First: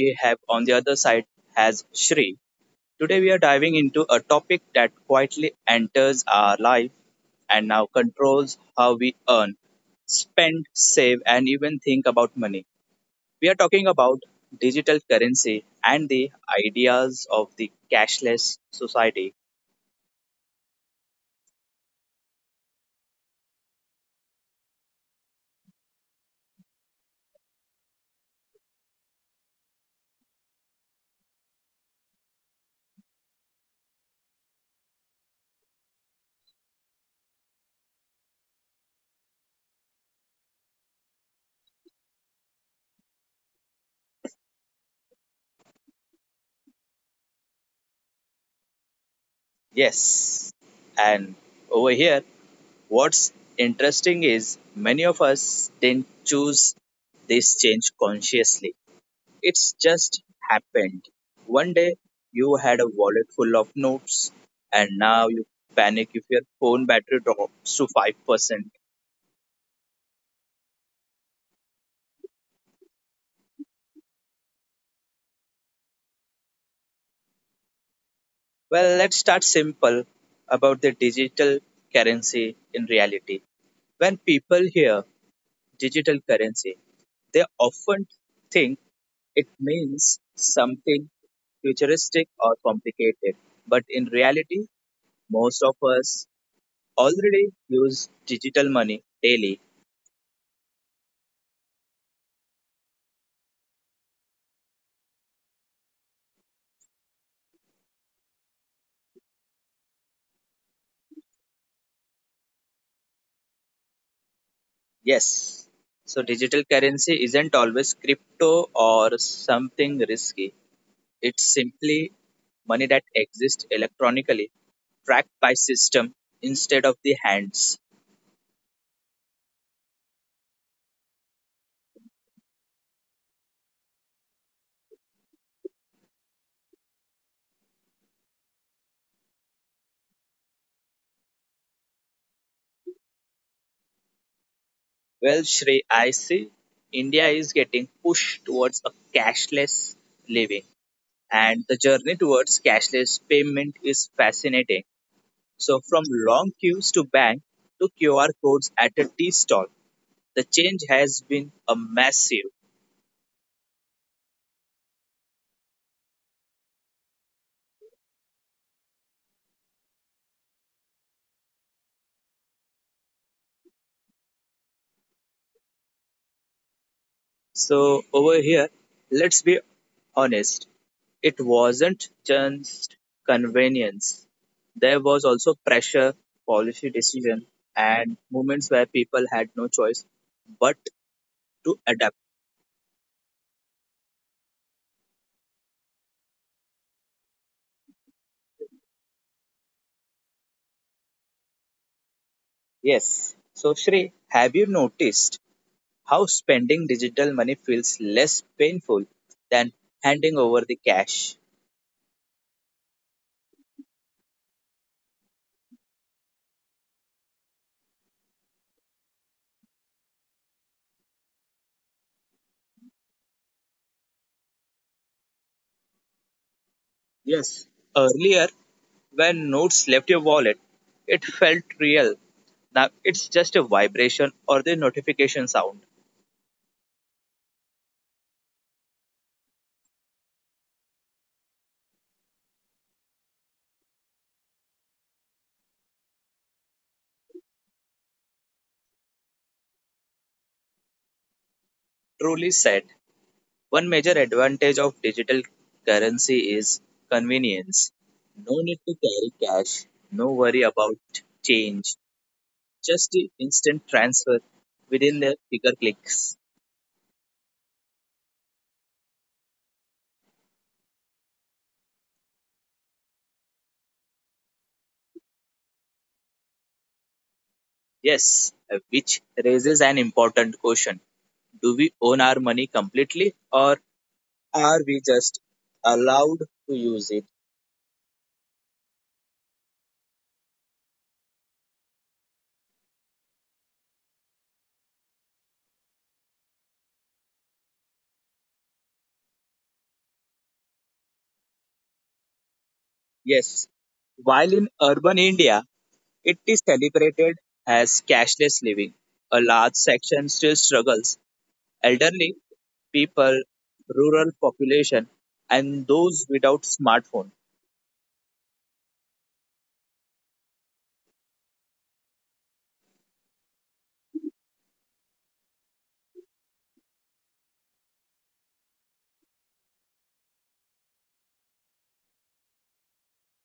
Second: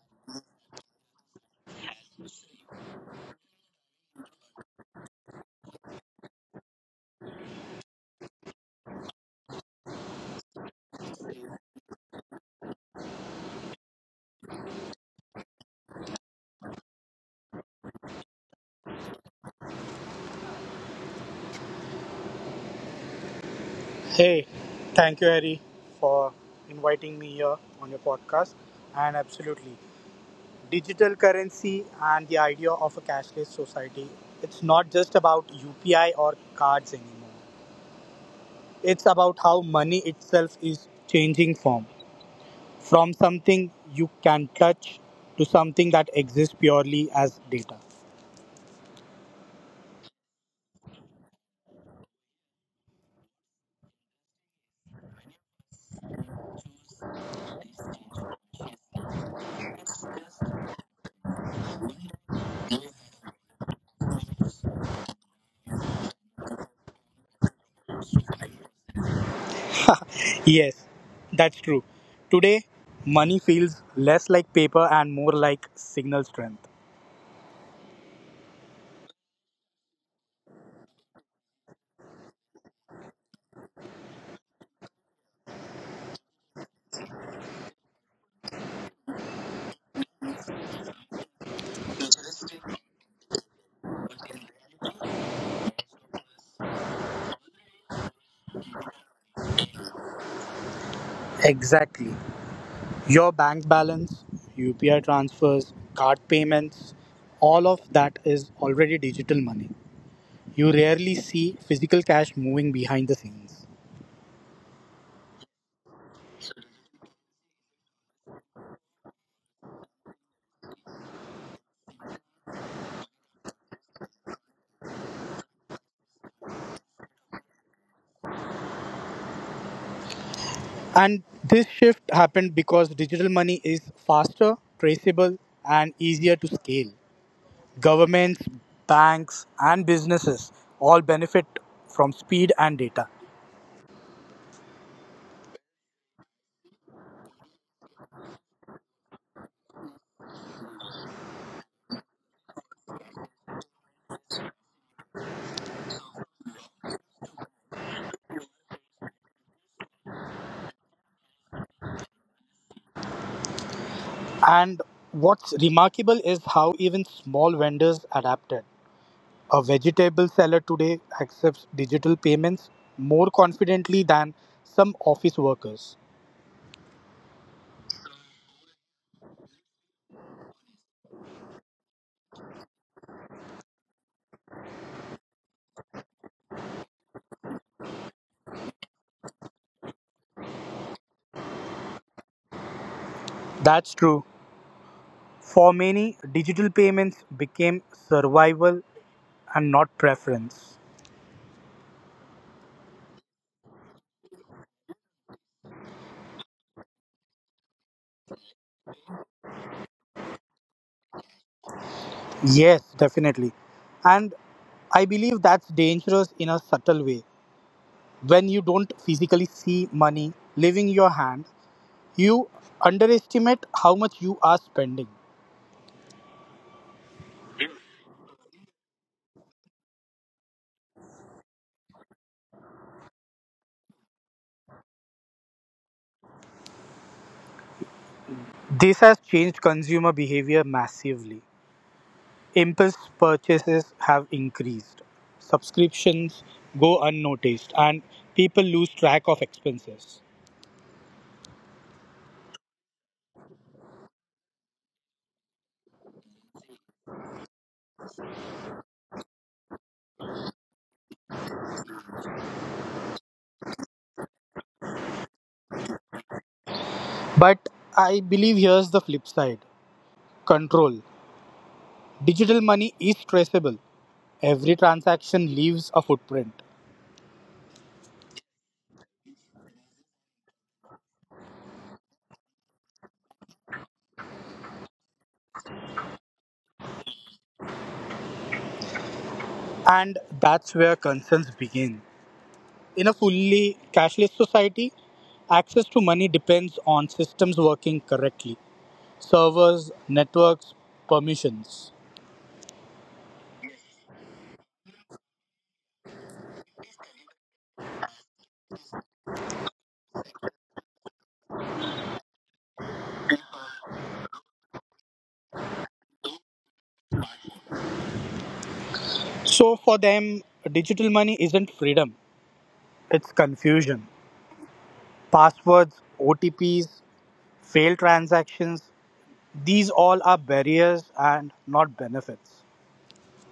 we have on the other side has Shri. Today, we are diving into a topic that quietly enters our life and now controls how we earn, spend, save, and even think about money. We are talking about digital currency and the ideas of the cashless society. Hey, thank you, Harry, for inviting me here on your podcast. And absolutely, digital currency and the idea of a cashless society, it's not just about UPI or cards anymore. It's about how money itself is changing form from something you can touch to something that exists purely as data. Yes, and over here, what's interesting is many of us didn't choose this change consciously. It's just happened. One day you had a wallet full of notes and now you panic if your phone battery drops to 5%. Yes, that's true. Today, money feels less like paper and more like signal strength. Well, let's start simple about the digital currency in reality. When people hear digital currency, they often think it means something futuristic or complicated. But in reality, most of us already use digital money daily. Exactly. Your bank balance, UPI transfers, card payments, all of that is already digital money. You rarely see physical cash moving behind the scenes. Yes. So digital currency isn't always crypto or something risky. It's simply money that exists electronically, tracked by system instead of the hands. And this shift happened because digital money is faster, traceable, and easier to scale. Governments, banks, and businesses all benefit from speed and data. Well, Shri, I see India is getting pushed towards a cashless living, and the journey towards cashless payment is fascinating. So, from long queues to bank to QR codes at a tea stall, the change has been a massive. And what's remarkable is how even small vendors adapted. A vegetable seller today accepts digital payments more confidently than some office workers. So, over here, let's be honest, it wasn't just convenience. There was also pressure, policy decision, and moments where people had no choice but to adapt. That's true. For many, digital payments became survival and not preference. Yes. So, Shri, have you noticed how spending digital money feels less painful than handing over the cash? Yes, definitely. And I believe that's dangerous in a subtle way. When you don't physically see money leaving your hand, you underestimate how much you are spending. Yes. Earlier, when notes left your wallet, it felt real. Now it's just a vibration or the notification sound. This has changed consumer behavior massively. Impulse purchases have increased. Subscriptions go unnoticed and people lose track of expenses. Truly said, one major advantage of digital currency is convenience. No need to carry cash, no worry about change, just the instant transfer within the bigger clicks. But I believe here's the flip side control. Digital money is traceable. Every transaction leaves a footprint. Yes, which raises an important question. Do we own our money completely or are we just allowed to use it? And that's where concerns begin. In a fully cashless society, access to money depends on systems working correctly servers, networks, permissions. Yes, while in urban India it is celebrated as cashless living, a large section still struggles. Elderly people, rural population, and those without smartphone. So for them, digital money isn't freedom, it's confusion. Passwords, OTPs, failed transactions, these all are barriers and not benefits.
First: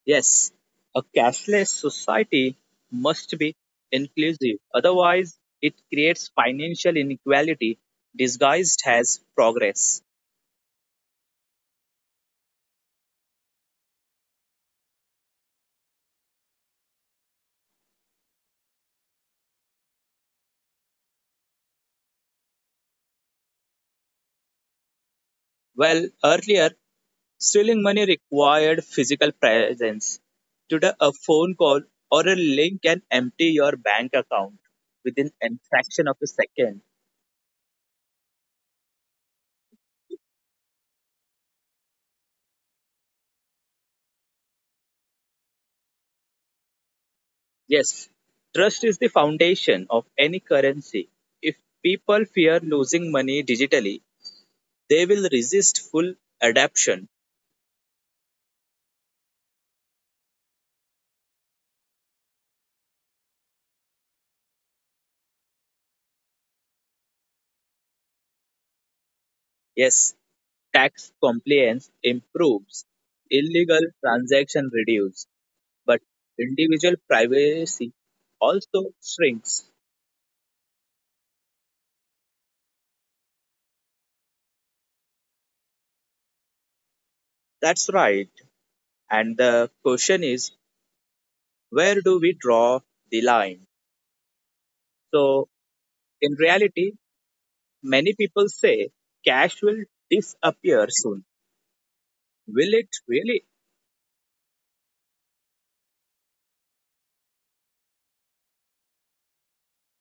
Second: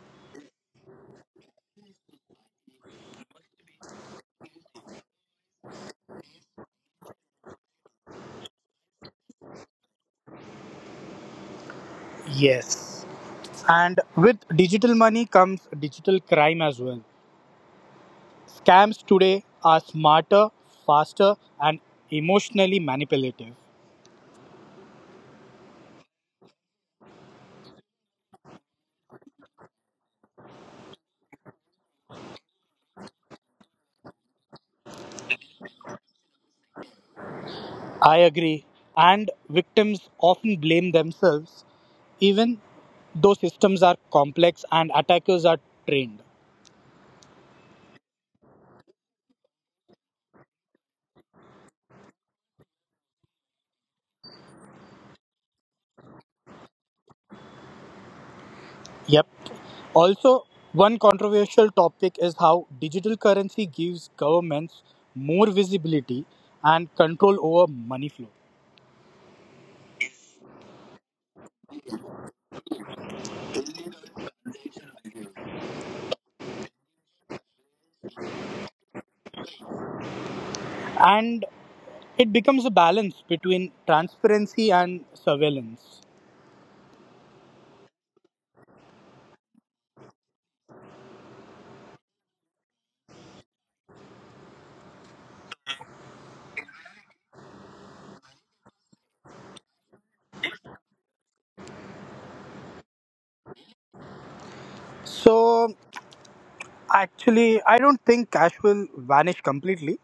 Yes, a cashless society must be inclusive, otherwise, it creates financial inequality disguised as progress. Yes. And with digital money comes digital crime as well. Scams today are smarter, faster, and emotionally manipulative. Well, earlier, stealing money required physical presence. Today, a phone call or a link can empty your bank account within a fraction of a second. I agree. And victims often blame themselves, even though systems are complex and attackers are trained. Yes, trust is the foundation of any currency. If people fear losing money digitally, they will resist full adoption. Yep. Also, one controversial topic is how digital currency gives governments more visibility and control over money flow. Yes, tax compliance improves, illegal transaction reduce, but individual privacy also shrinks. And it becomes a balance between transparency and surveillance. That's right. And the question is, where do we draw the line? So, in reality, many people say cash will disappear soon. Will it really? So, actually, I don't think cash will vanish completely,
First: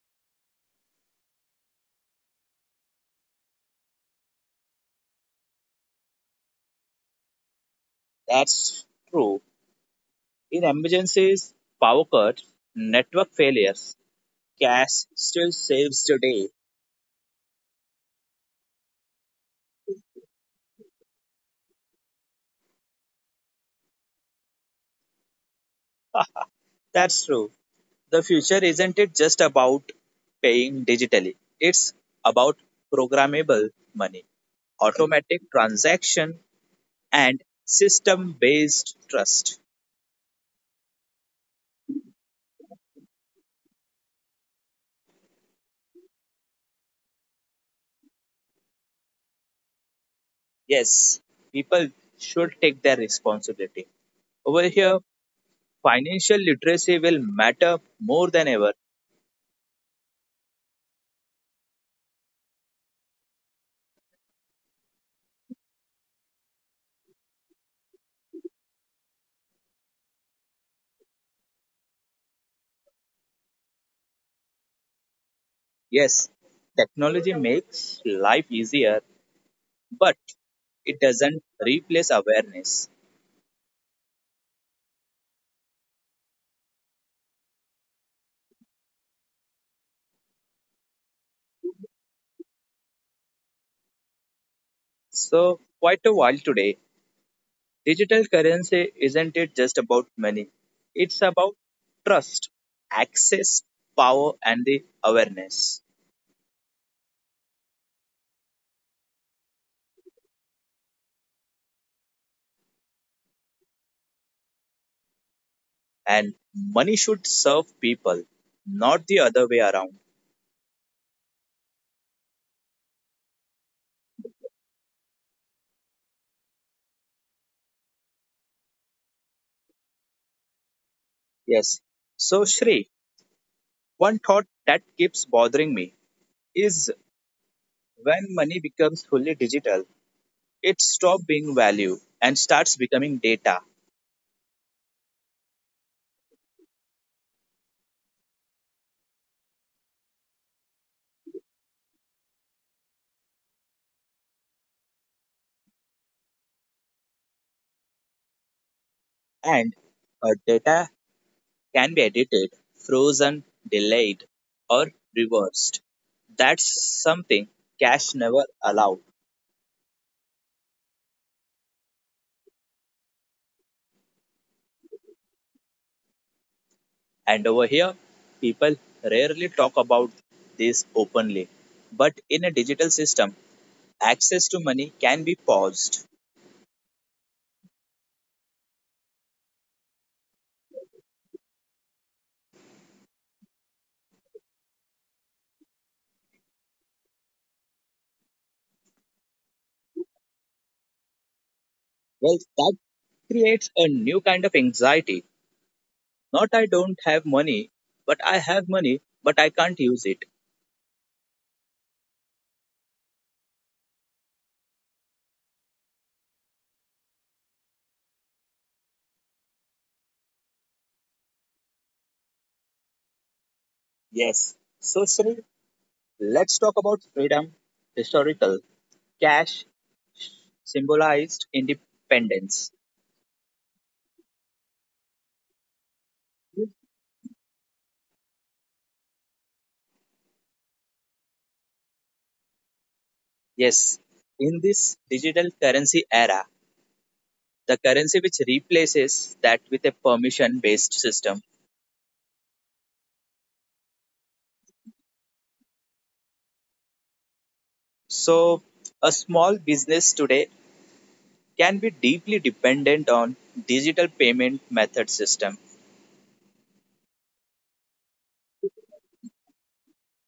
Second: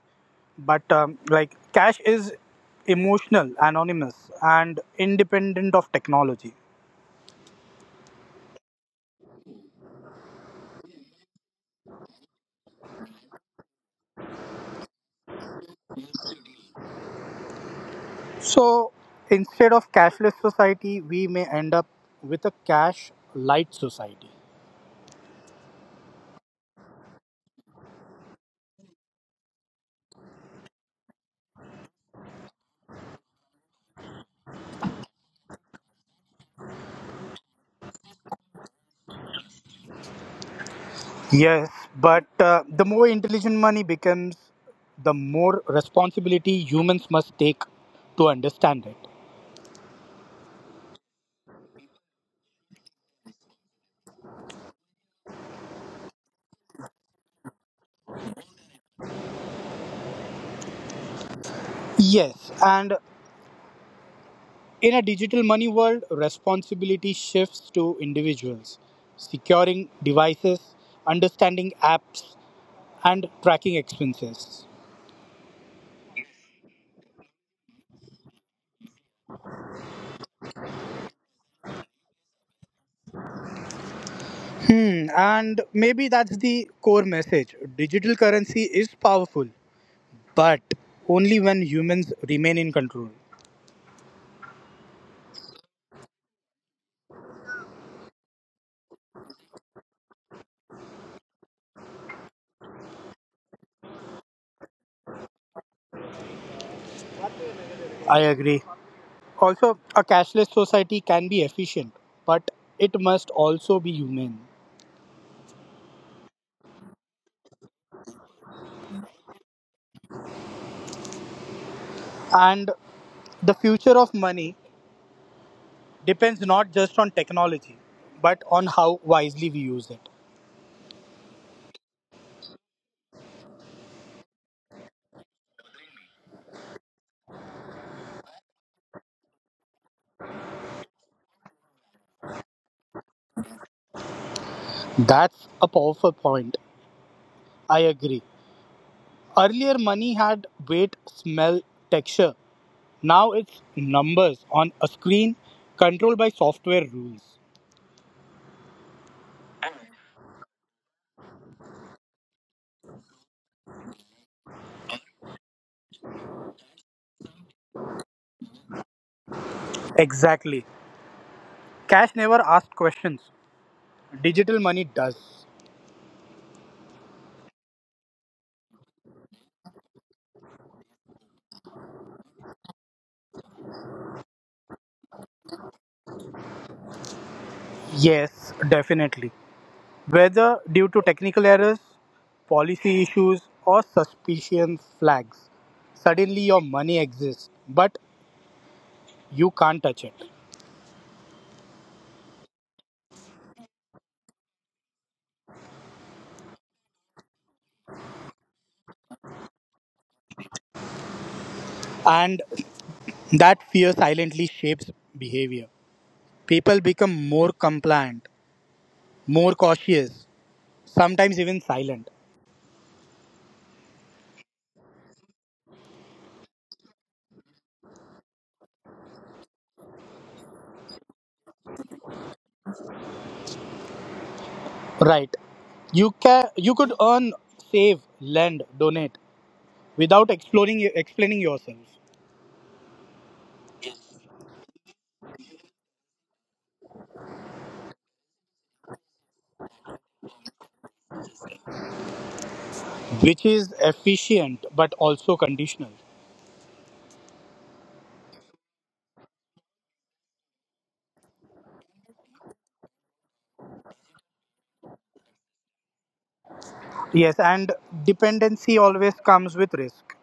but like cash is emotional anonymous and independent of technology. That's true. In emergencies, power cuts, network failures, cash still saves today. So instead of cashless society we may end up with a cash light society. That's true. The future isn't it just about paying digitally. It's about programmable money, automatic transaction and system-based trust. Yes, but the more intelligent money becomes, the more responsibility humans must take to understand it. Yes, people should take their responsibility. Over here, financial literacy will matter more than ever. Yes, and in a digital money world, responsibility shifts to individuals. Securing devices, understanding apps, and tracking expenses. Yes, technology makes life easier, but it doesn't replace awareness. And maybe that's the core message. Digital currency is powerful, but only when humans remain in control. So, quite a while today, digital currency isn't it just about money? It's about trust, access, power, and the awareness. I agree. Also, a cashless society can be efficient, but it must also be humane. And money should serve people, not the other way around. And the future of money depends not just on technology, but on how wisely we use it. Yes. So, Shri, one thought that keeps bothering me is when money becomes fully digital, it stops being value and starts becoming data. That's a powerful point. I agree. Earlier, money had weight, smell, texture. Now it's numbers on a screen controlled by software rules. And data can be edited, frozen, delayed, or reversed. That's something cash never allowed. Exactly. Cash never asked questions. Digital money does. And over here, people rarely talk about this openly. But in a digital system, access to money can be paused. Yes, definitely. Whether due to technical errors, policy issues, or suspicion flags, suddenly your money exists, but you can't touch it. Well, that creates a new kind of anxiety. Not I don't have money, but I have money, but I can't use it. And that fear silently shapes behavior. People become more compliant, more cautious, sometimes even silent. Yes. So, Sri, let's talk about freedom, historical, cash, symbolized independence. Right. You could earn, save, lend, donate without exploring explaining yourself, Yes, in this digital currency era, the currency which replaces that with a permission based system. which is efficient but also conditional. So, a small business today can be deeply dependent on digital payment method system. Yes, and dependency always comes with risk.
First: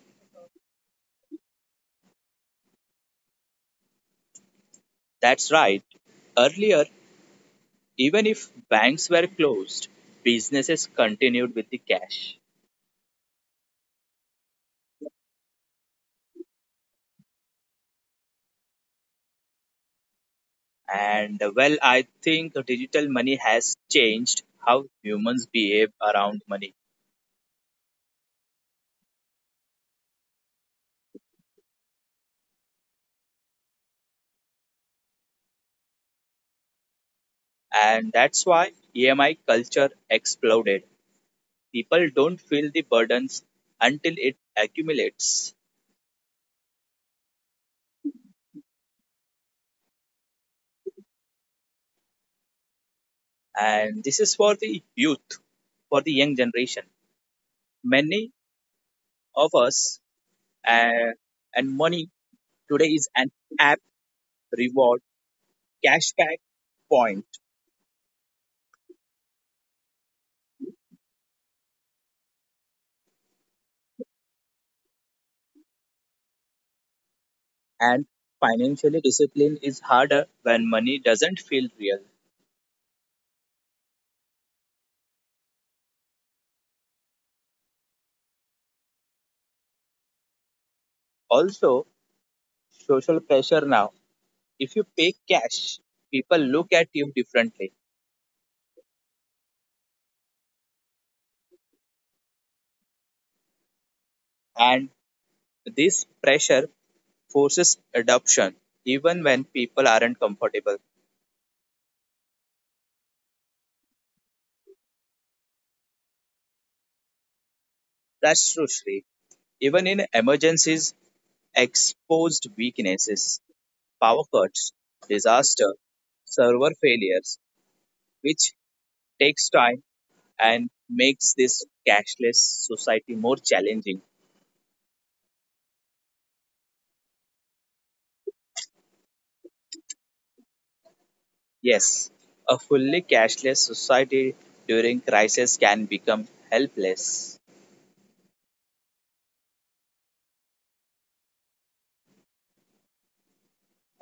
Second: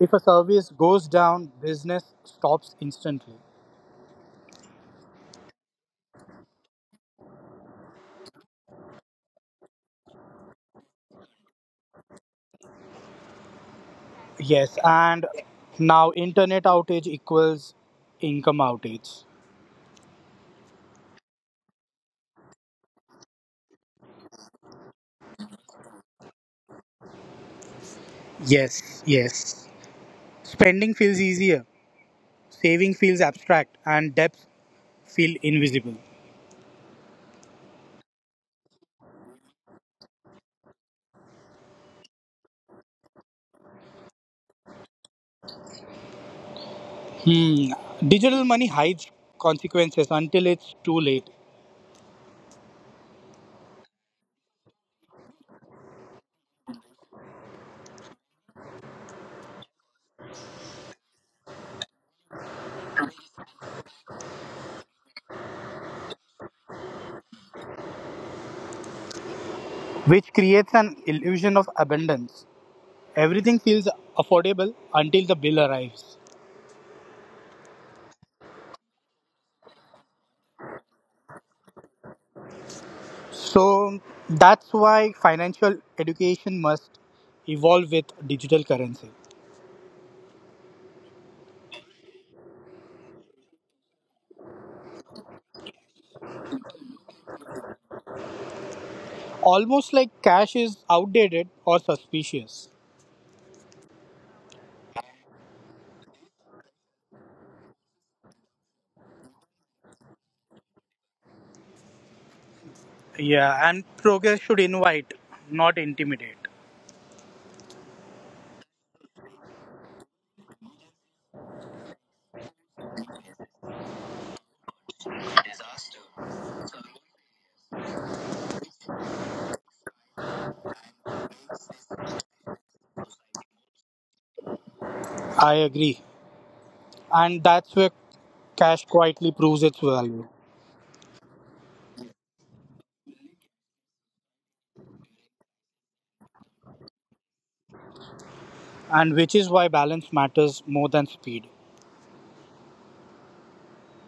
If a service goes down, business stops instantly. That's right. Earlier, even if banks were closed, businesses continued with the cash. Yes, and now internet outage equals income outage. And well, I think digital money has changed how humans behave around money. Yes. Spending feels easier, saving feels abstract, and debts feel invisible. And that's why EMI culture exploded. People don't feel the burdens until it accumulates. Hmm. Digital money hides consequences until it's too late, And this is for the youth, for the young generation. Many of us uh, and money today is an app reward, cashback, point, which creates an illusion of abundance. Everything feels affordable until the bill arrives. and financially discipline is harder when money doesn't feel real. So that's why financial education must evolve with digital currency. Also, social pressure now. If you pay cash, people look at you differently Almost like cash is outdated or suspicious. and this pressure forces adoption even when people aren't comfortable. Yeah, and progress should invite, not intimidate. That's true, Shri. Even in emergencies, exposed weaknesses, power cuts, disaster, server failures, which takes time and makes this cashless society more challenging. I agree. And that's where cash quietly proves its value. Yes, a fully cashless society during crisis can become helpless. And which is why balance matters more than speed.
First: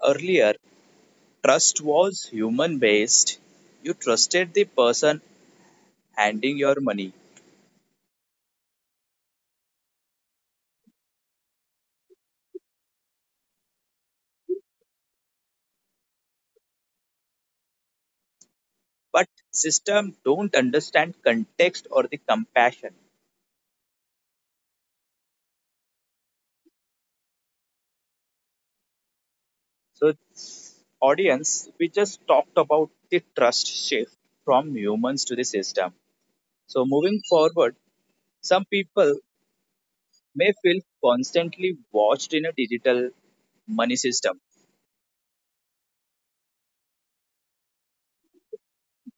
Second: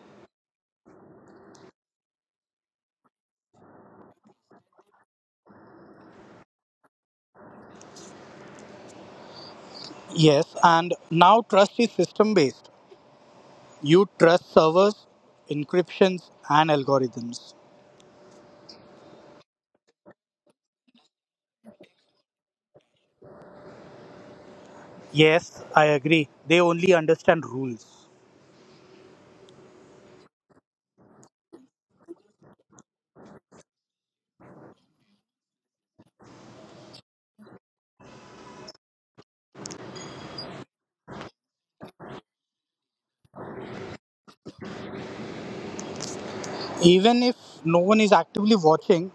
Earlier, trust was human based. You trusted the person handing your money. Yes, and now trust is system based. You trust servers, encryptions, and algorithms. But system don't understand context or the compassion. Yes, I agree. They only understand rules. So audience, we just talked about the trust shift from humans to the system. So moving forward, some people may feel constantly watched in a digital money system. Even if no one is actively watching,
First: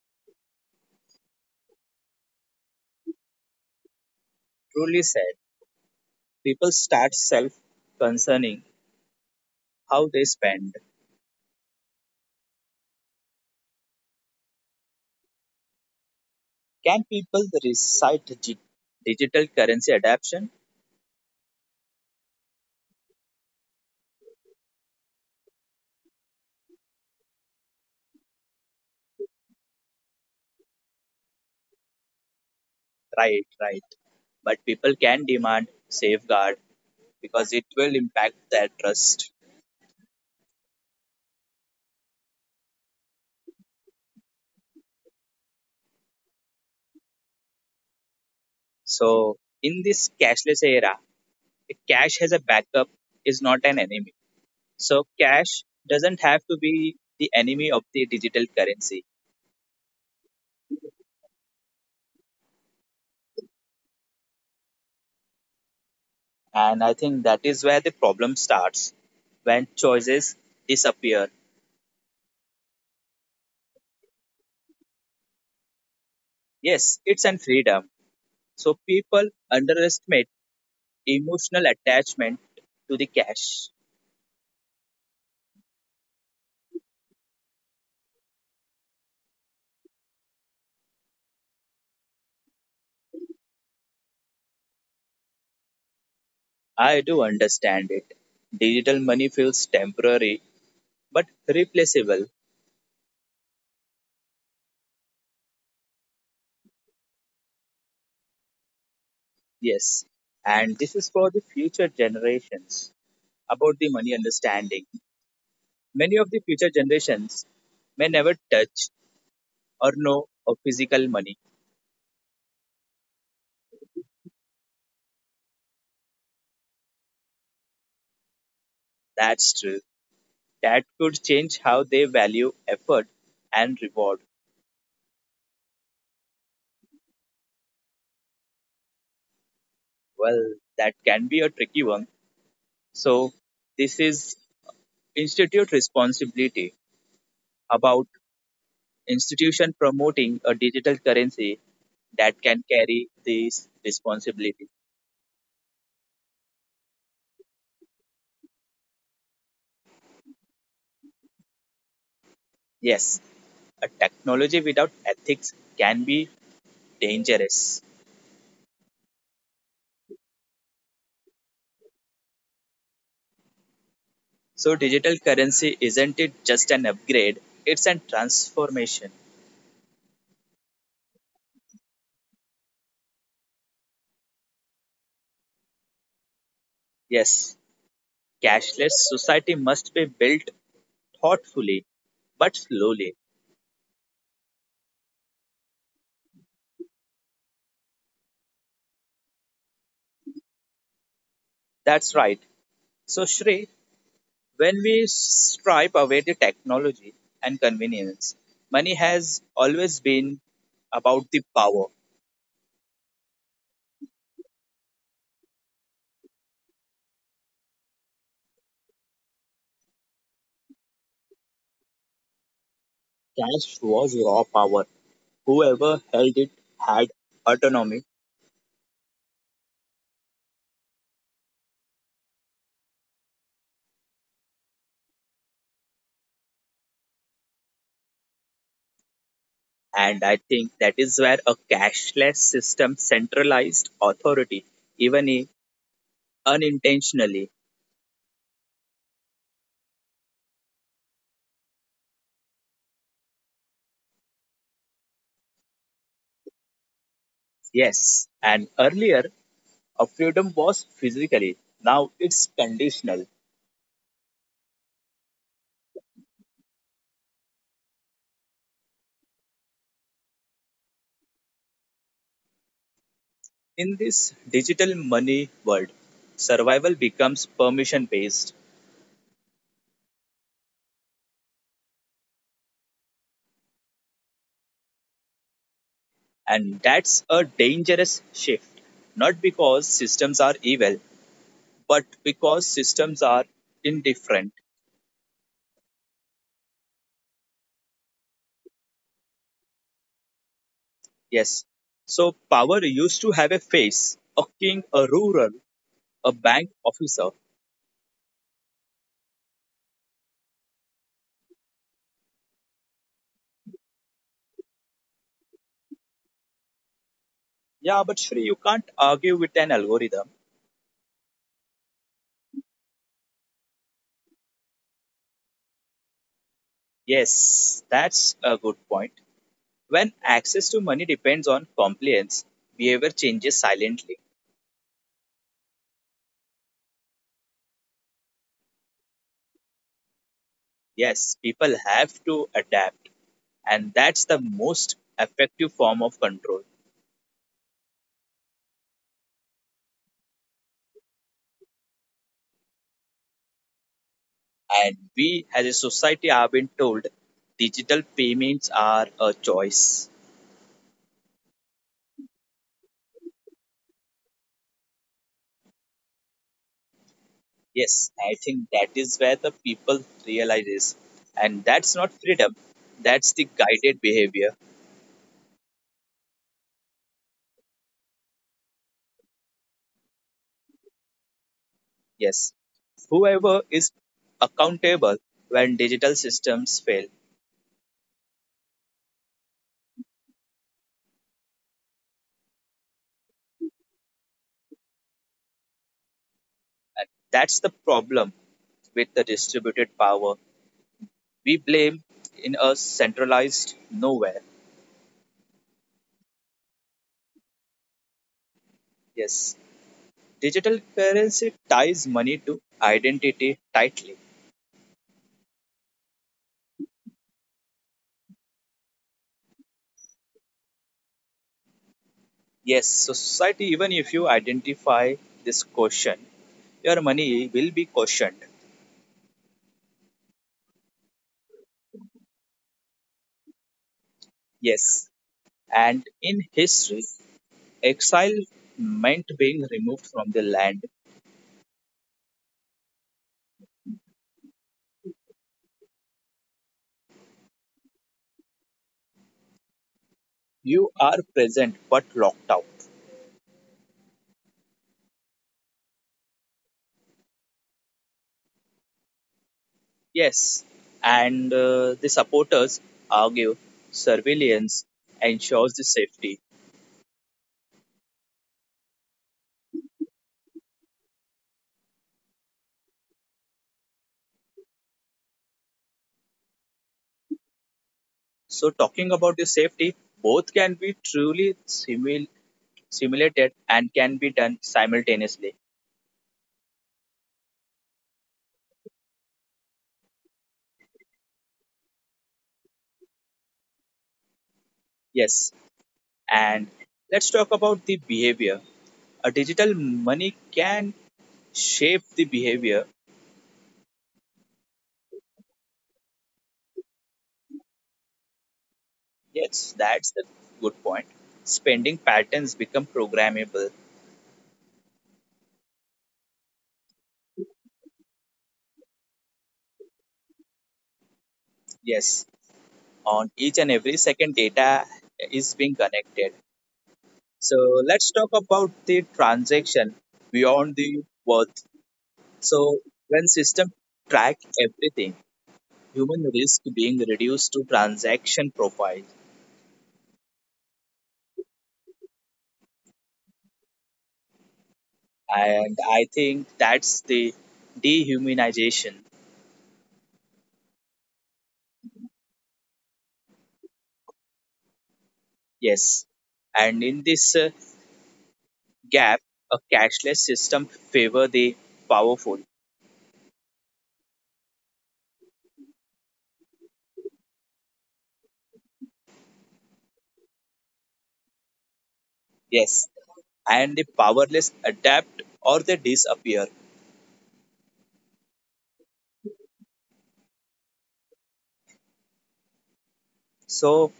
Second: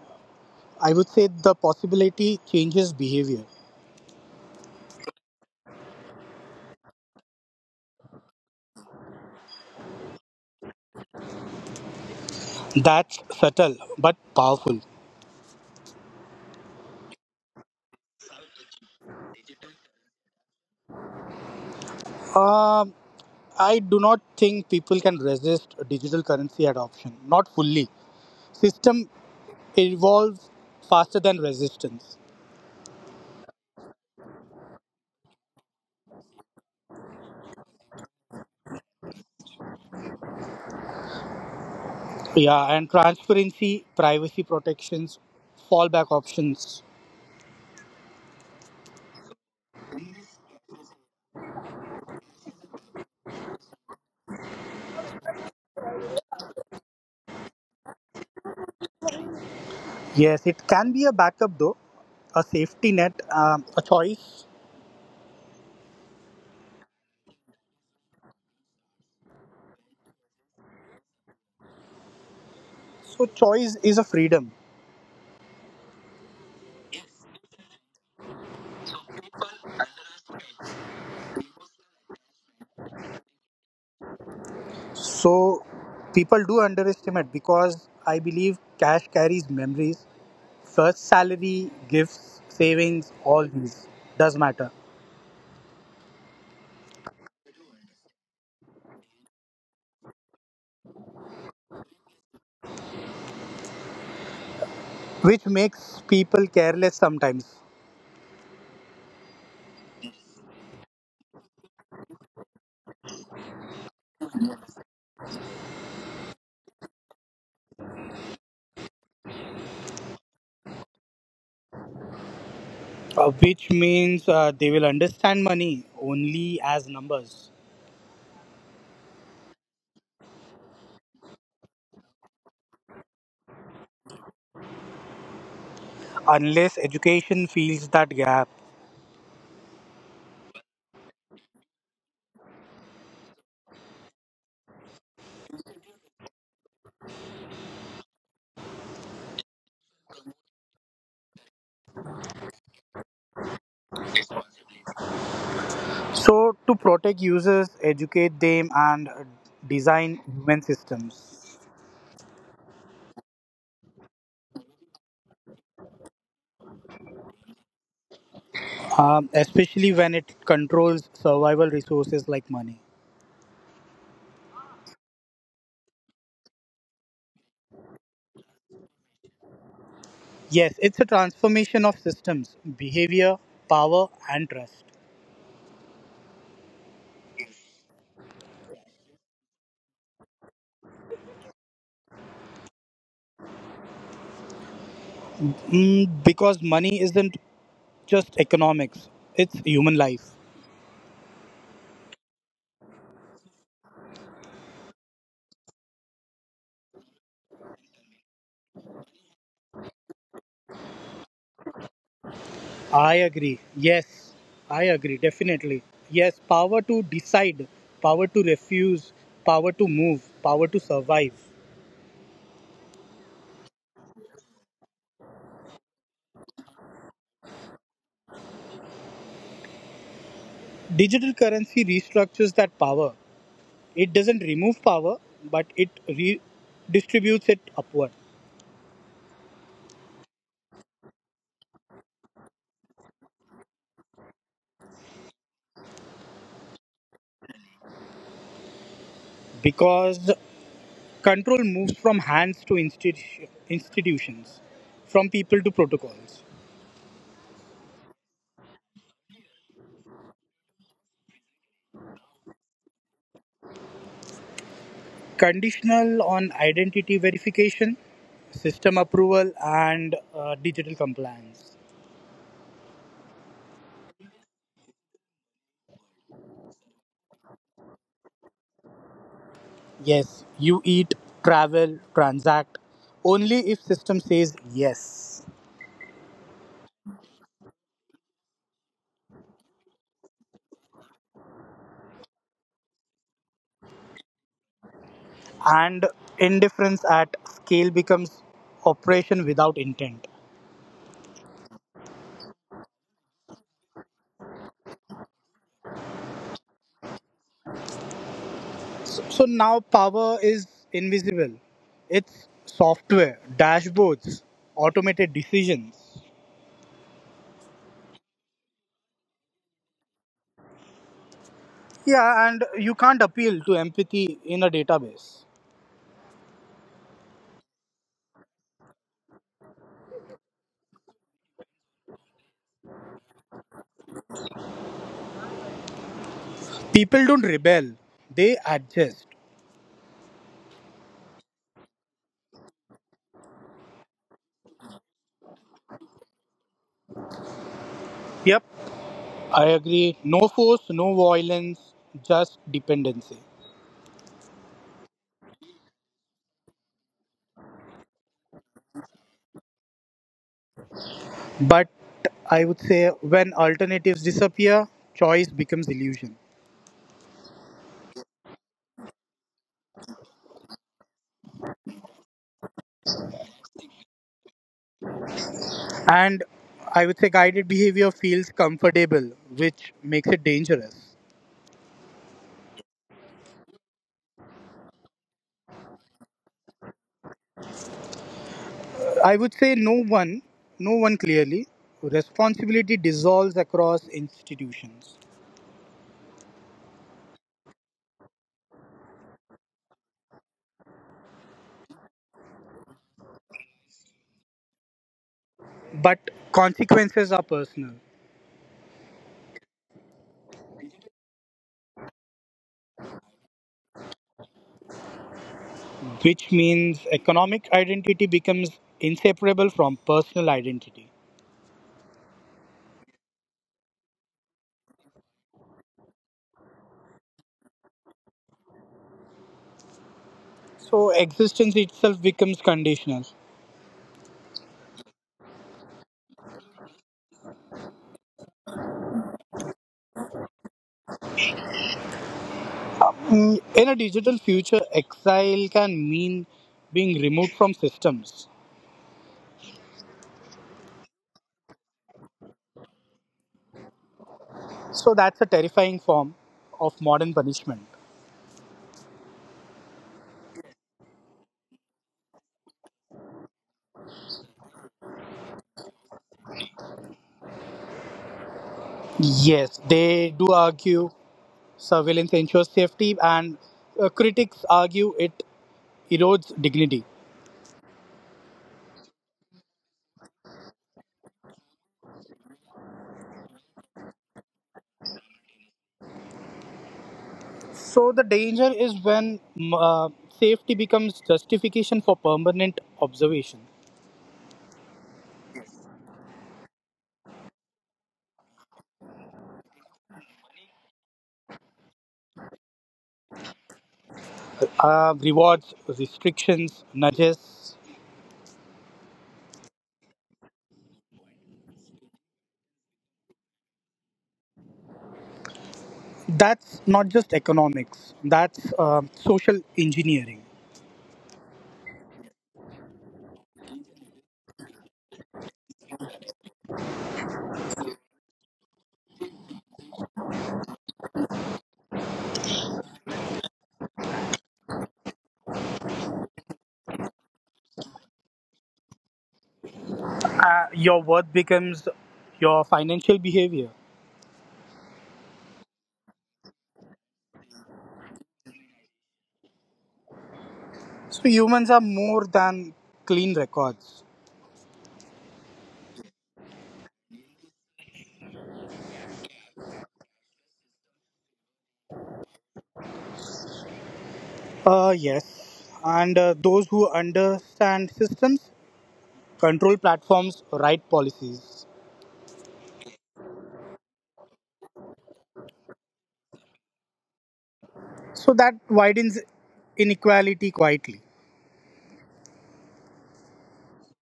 I would say the possibility changes behavior. Truly said, people start self concerning how they spend. That's subtle but powerful. Can people recite digital currency adaptation? Um, I do not think people can resist digital currency adoption, not fully. System evolves faster than resistance. Right, right, but people can demand safeguard because it will impact their trust. Yeah, and transparency, privacy protections, fallback options. So in this cashless era, cash as a backup is not an enemy. So cash doesn't have to be the enemy of the digital currency. Yes, it can be a backup though, a safety net, a choice. And I think that is where the problem starts when choices disappear. So choice is a freedom. Yes, it's an freedom. So people underestimate emotional attachment to the cash. So people do underestimate because I believe cash carries memories. First salary, gifts, savings, all these does matter, I do understand it. Digital money feels temporary but replaceable. which makes people careless sometimes. Yes. And this is for the future generations about the money understanding. Many of the future generations may never touch or know of physical money. Which means they will understand money only as numbers, That's true. That could change how they value effort and reward. unless education fills that gap. Well, that can be a tricky one. So, this is institute responsibility about institution promoting a digital currency that can carry this responsibility. So to protect users, educate them, and design human systems, Yes, a technology without ethics can be dangerous. Especially when it controls survival resources like money. So, digital currency isn't it just an upgrade, it's a transformation. Yes, it's a transformation of systems, behavior, power, and trust. Yes, cashless society must be built thoughtfully but slowly. Because money isn't just economics, it's human life. That's right. So, Shri, when we stripe away the technology and convenience, money has always been about the power. I agree. Definitely. Yes, power to decide, power to refuse, power to move, power to survive. Cash was raw power. Whoever held it had autonomy. Digital currency restructures that power. It doesn't remove power, but it redistributes it upward. And I think that is where a cashless system centralized authority, even unintentionally. Because control moves from institutions, from people to protocols. Yes. And earlier, a freedom was physically. Now it's conditional. Conditional on identity verification, system approval, and digital compliance. In this digital money world, survival becomes permission based. Yes, you eat, travel, transact only if system says yes. And that's a dangerous shift. Not because systems are evil, but because systems are indifferent. And indifference at scale becomes operation without intent. Yes. So power used to have a face, a king, a ruler, a bank officer. So now power is invisible. It's software, dashboards, automated decisions. Yeah, but Shri, you can't argue with an algorithm. Yeah, and you can't appeal to empathy in a database. Yes, that's a good point. When access to money depends on compliance, behavior changes silently. People don't rebel, they adjust. Yes, people have to adapt, and that's the most effective form of control. Yep, I agree. No force, no violence, just dependency. And we as a society have been told digital payments are a choice. But I would say when alternatives disappear, choice becomes illusion. Yes, I think that is where the people realizes, and that's not freedom, that's the guided behavior. And I would say guided behavior feels comfortable, which makes it dangerous. Yes, whoever is accountable when digital systems fail. I would say no one clearly, responsibility dissolves across institutions. And that's the problem with the distributed power. We blame in a centralized nowhere. But consequences are personal, Yes, digital currency ties money to identity tightly. which means economic identity becomes inseparable from personal identity. Yes, society, even if you identify this question, your money will be cautioned. So existence itself becomes conditional. Yes, and in history, exile meant being removed from the land. In a digital future, exile can mean being removed from systems. You are present but locked out. So that's a terrifying form of modern punishment. Yes, and the supporters argue surveillance ensures the safety. Yes, they do argue surveillance ensures safety, and critics argue it erodes dignity. So, talking about the safety, both can be truly simulated and can be done simultaneously. So the danger is when m- uh, safety becomes justification for permanent observation. Yes, and let's talk about the behavior. A digital money can shape the behavior. Rewards, restrictions, nudges. Yes, that's the good point. Spending patterns become programmable. That's not just economics. That's social engineering. Yes, on each and every second, data is being connected. So let's talk about the transaction beyond the worth. So when system track everything, human risk being reduced to transaction profile, Your worth becomes your financial behavior. and I think that's the dehumanization. So humans are more than clean records. Yes, and in this gap, a cashless system favor the powerful. Yes, and those who understand systems control platforms, write policies. Yes, and the powerless adapt or they disappear. So that widens inequality quietly. So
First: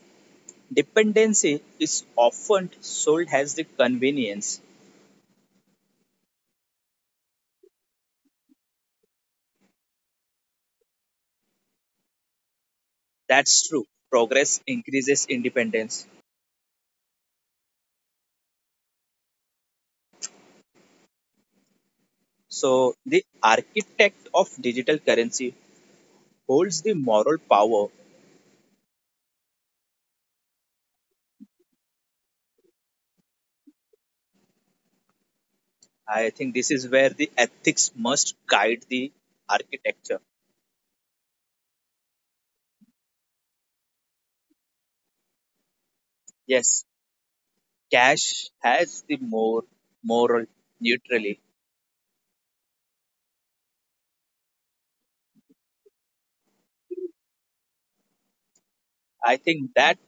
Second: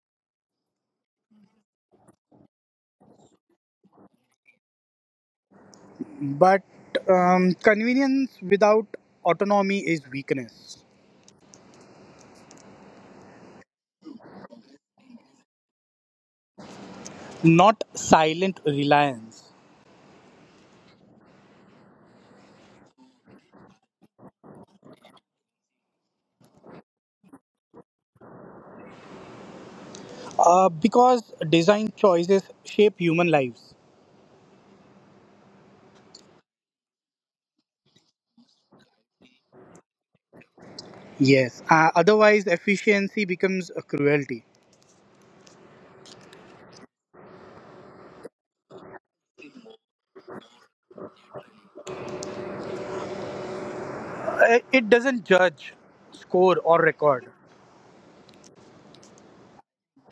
dependency is often sold as the convenience. But convenience without autonomy is weakness, That's true. Progress increases independence. not silent reliance. So the architect of digital currency holds the moral power. Because design choices shape human lives. I think this is where the ethics must guide the architecture. Yes, otherwise, efficiency becomes a cruelty. Yes, cash has the more moral neutrality. It doesn't judge, score, or record. I think that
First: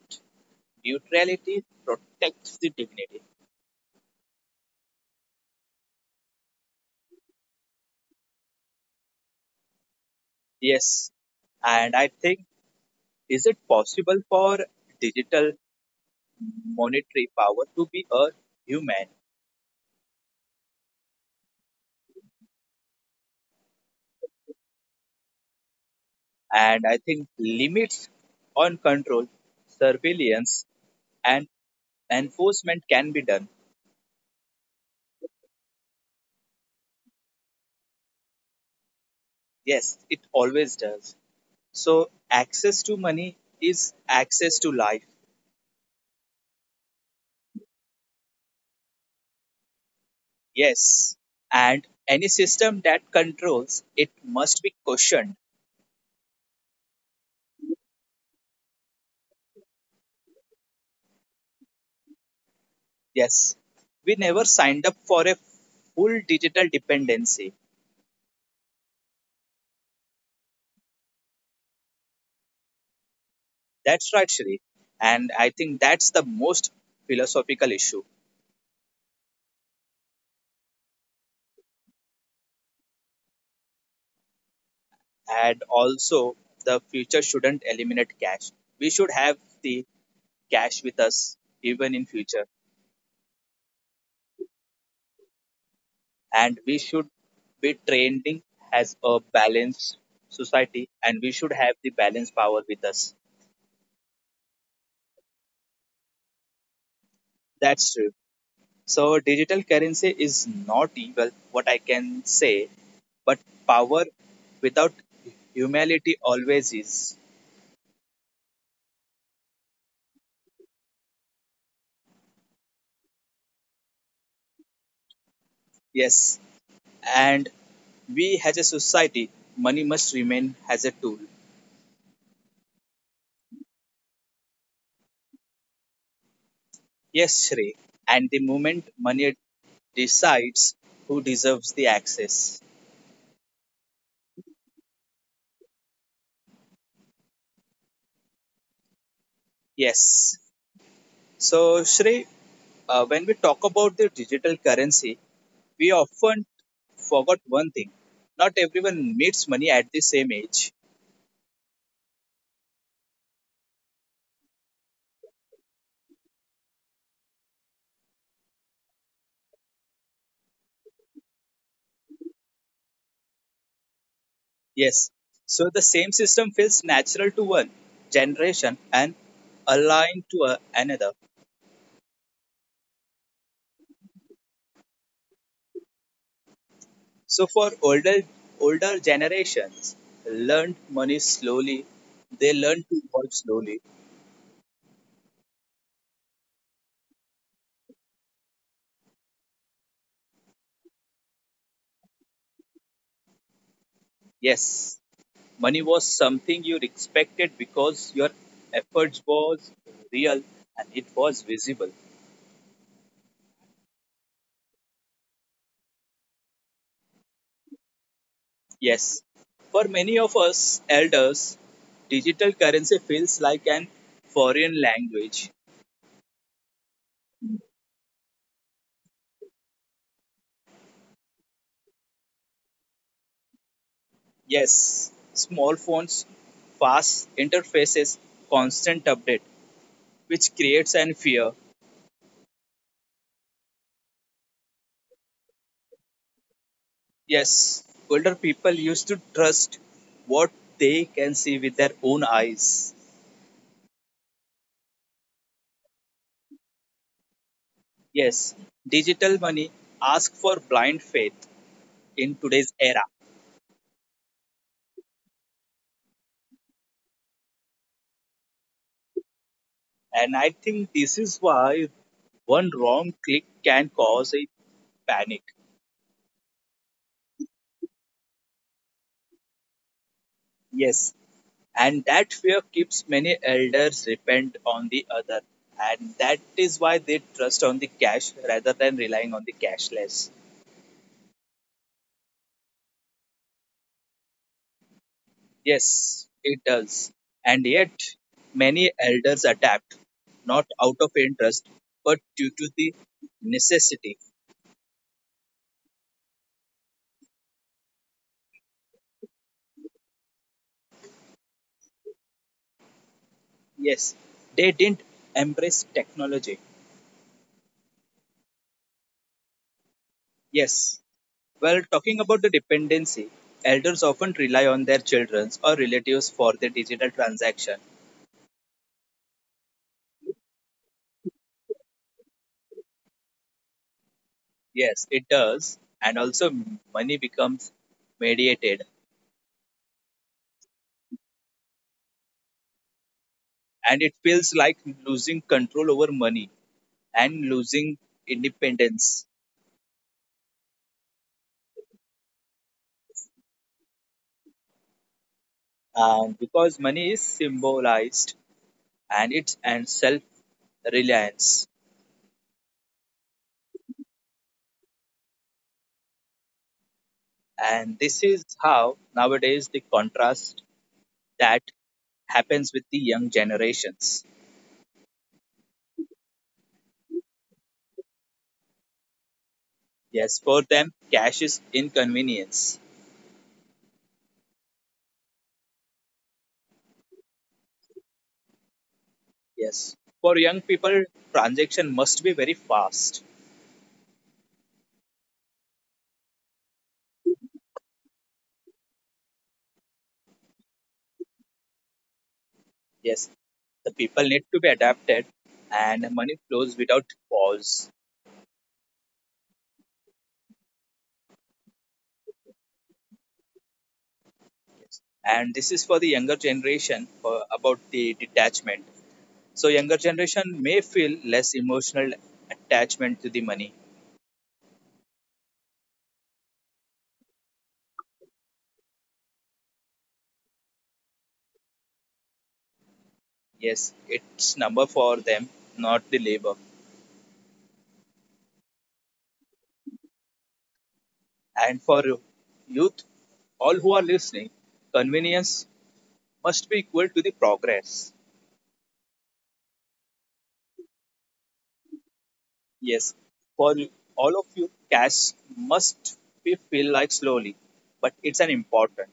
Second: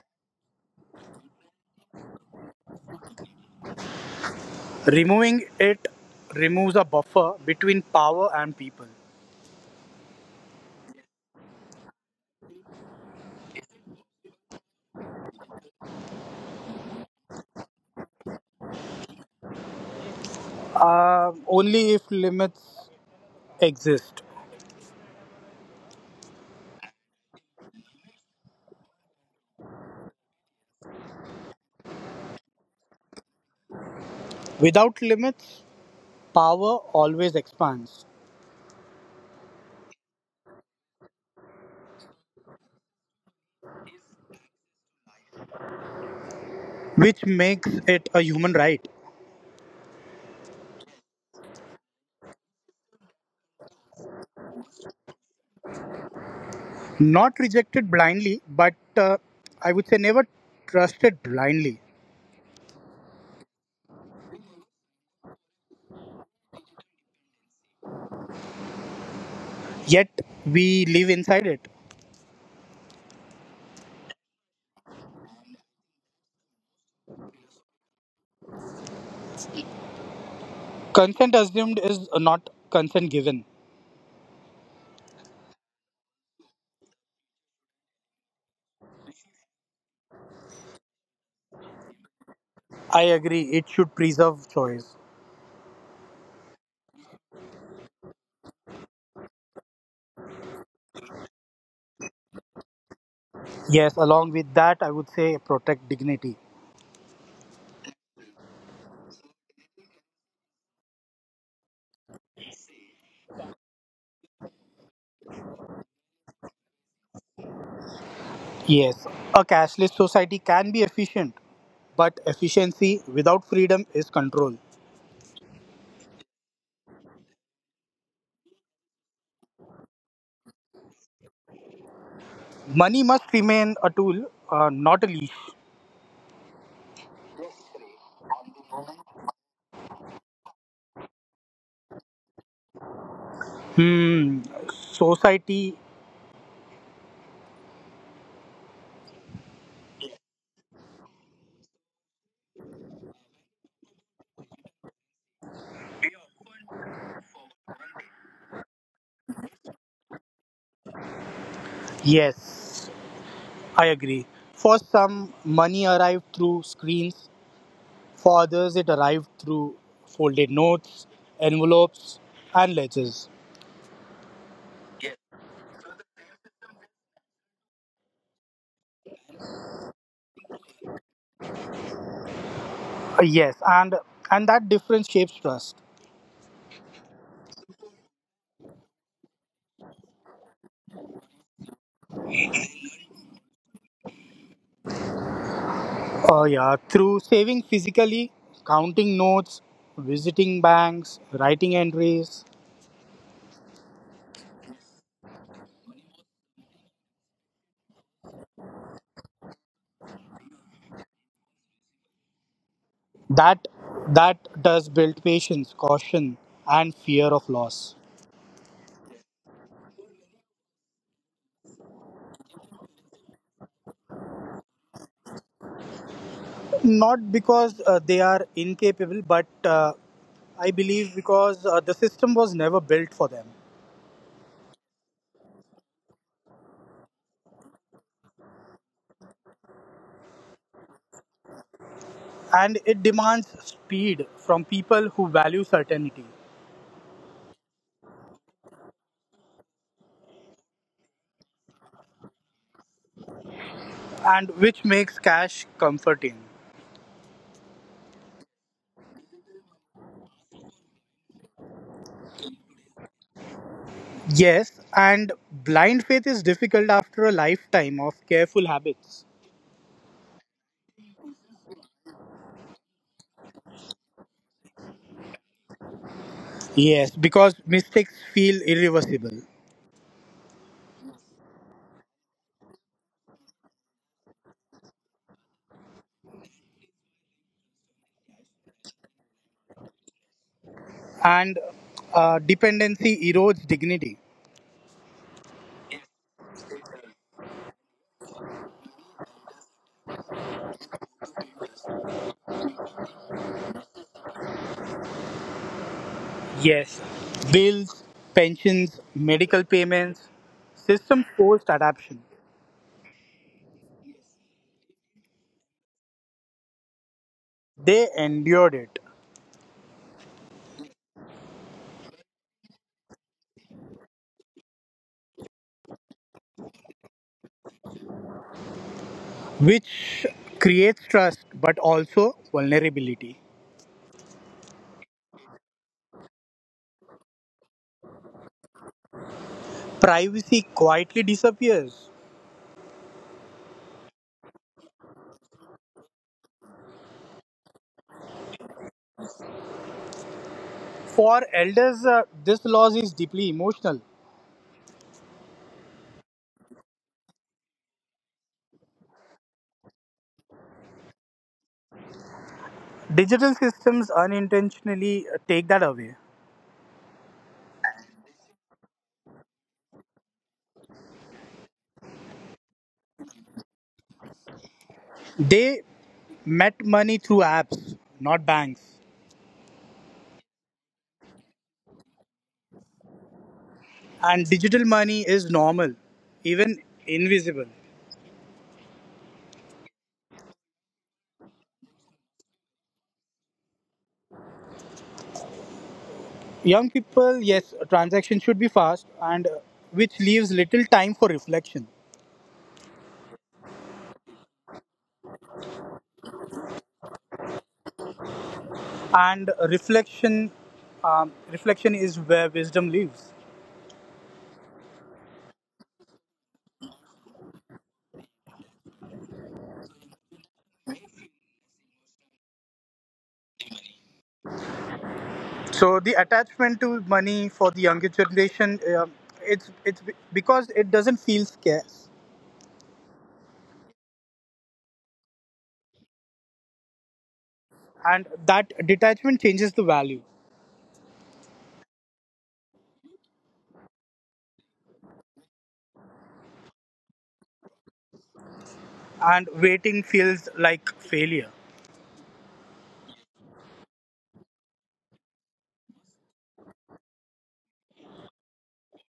neutrality protects the dignity. Removing it removes a buffer between power and people. Yes, and I think is it possible for digital monetary power to be a human? Only if limits exist. And I think limits on control, surveillance, and enforcement can be done. Without limits, power always expands, Yes, it always does. So, access to money is access to life. which makes it a human right. Yes. And any system that controls it must be questioned. Not rejected blindly, but I would say never trusted blindly. Yes. We never signed up for a full digital dependency. Yet we live inside it. That's right, Shri. And I think that's the most philosophical issue. Consent assumed is not consent given. And also the future shouldn't eliminate cash, we should have the cash with us even in future, I agree, it should preserve choice. and we should be trending as a balanced society and we should have the balance power with us. Yes, along with that, I would say protect dignity. That's true. So digital currency is not evil what I can say, but power without humanity always is. Yes, a cashless society can be efficient, but efficiency without freedom is control. Yes, and we as a society, money must remain as a tool. Money must remain a tool, not a leash. Yes, Shrey. And the moment money decides who deserves the access. Hmm, society, Yes. So, Shrey, when we talk about the digital currency, we often forgot one thing. Not everyone meets money at the same age. yes, I agree. For some, money arrived through screens, for others, it arrived through folded notes, envelopes, and ledgers. Yes. So, the same system feels natural to one generation and aligned to another. Yes, and that difference shapes trust. So, for older generations, learned money slowly. They learn to evolve slowly. Oh, yeah, through saving physically, counting notes, visiting banks, writing entries. Yes. Money was something you expected because your efforts was real and it was visible. That that does build patience, caution, and fear of loss. Yes, for many of us elders, digital currency feels like an foreign language. Not because they are incapable, but I believe because the system was never built for them. Yes, small phones, fast interfaces, constant update, which creates an fear. And it demands speed from people who value certainty, Yes, older people used to trust what they can see with their own eyes. and which makes cash comforting. Yes, digital money asks for blind faith in today's era. Yes, and blind faith is difficult after a lifetime of careful habits. And I think this is why one wrong click can cause a panic. Yes, because mistakes feel irreversible, Yes, and that fear keeps many elders depend on the other. And that is why they trust on the cash rather than relying on the cashless. and dependency erodes dignity. Yes, it does. And yet, many elders adapt, not out of interest, but due to the necessity. Yes, bills, pensions, medical payments, systems forced adaptation. Yes, they didn't embrace technology. They endured it, Yes. Well, talking about the dependency, elders often rely on their children or relatives for their digital transaction. which creates trust but also vulnerability. Yes, it does. And also, money becomes mediated. Privacy quietly disappears. And it feels like losing control over money and losing independence. For elders, this loss is deeply emotional. Because money is symbolized and it's and self reliance. Digital systems unintentionally take that away. And this is how nowadays the contrast that happens with the young generations. They met money through apps, not banks. Yes, for them, cash is inconvenience. And digital money is normal, even invisible. Yes. For young people, transaction must be very fast. Young people, yes, transactions should be fast and which leaves little time for reflection. Yes. The people need to be adapted and money flows without pause. And reflection, reflection is where wisdom lives. Yes. And this is for the younger generation for, about the detachment. So younger generation may feel less emotional attachment to the money. So the attachment to money for the younger generation, because it doesn't feel scarce, Yes, it's number for them, not the labor. and that detachment changes the value. And for youth, all who are listening, convenience must be equal to the progress. And waiting feels like failure. Yes, for all of you, cash must be feel like slowly, but it's an important.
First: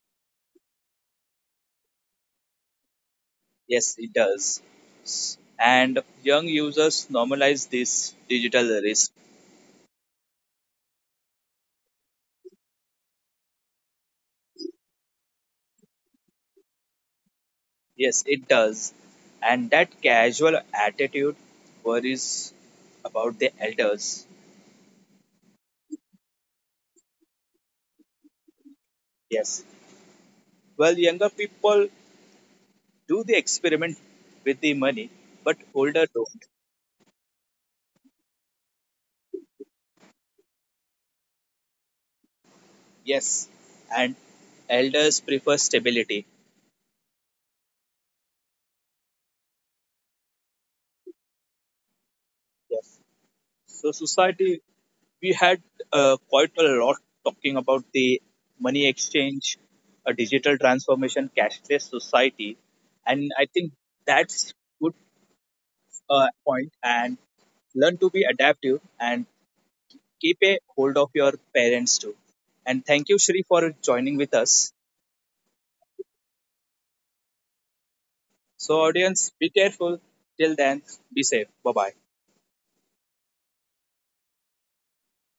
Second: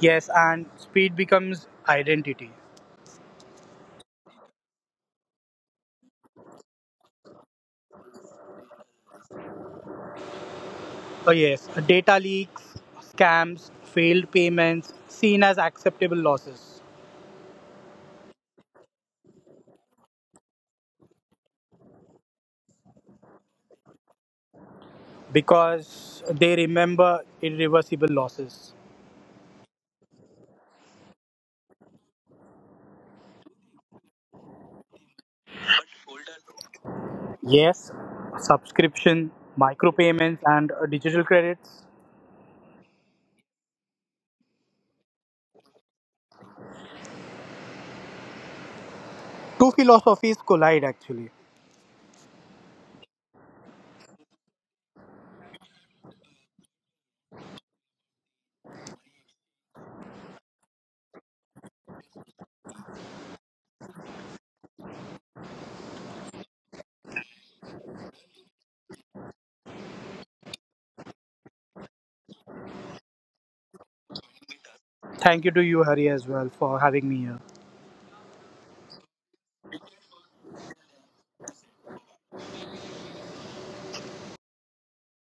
Yes, and speed becomes identity. Yes, it does. And young users normalize this digital risk. Yes, data leaks, scams, failed payments, seen as acceptable losses Yes, it does. And that casual attitude worries about the elders. because they remember irreversible losses. Yes. Well, younger people do the experiment with the money, but older don't. Yes, subscription, micropayments, and digital credits. Yes. And elders prefer stability. Two philosophies collide actually. Yes. So, society, we had quite a lot talking about the money exchange, a digital transformation, cashless society, and I think that's good point. And learn to be adaptive and keep a hold of your parents too. And thank you, Shri, for joining with us. Thank you to you, Hari, as well, for having me here. So, audience, be careful. Till then, be safe. Bye bye.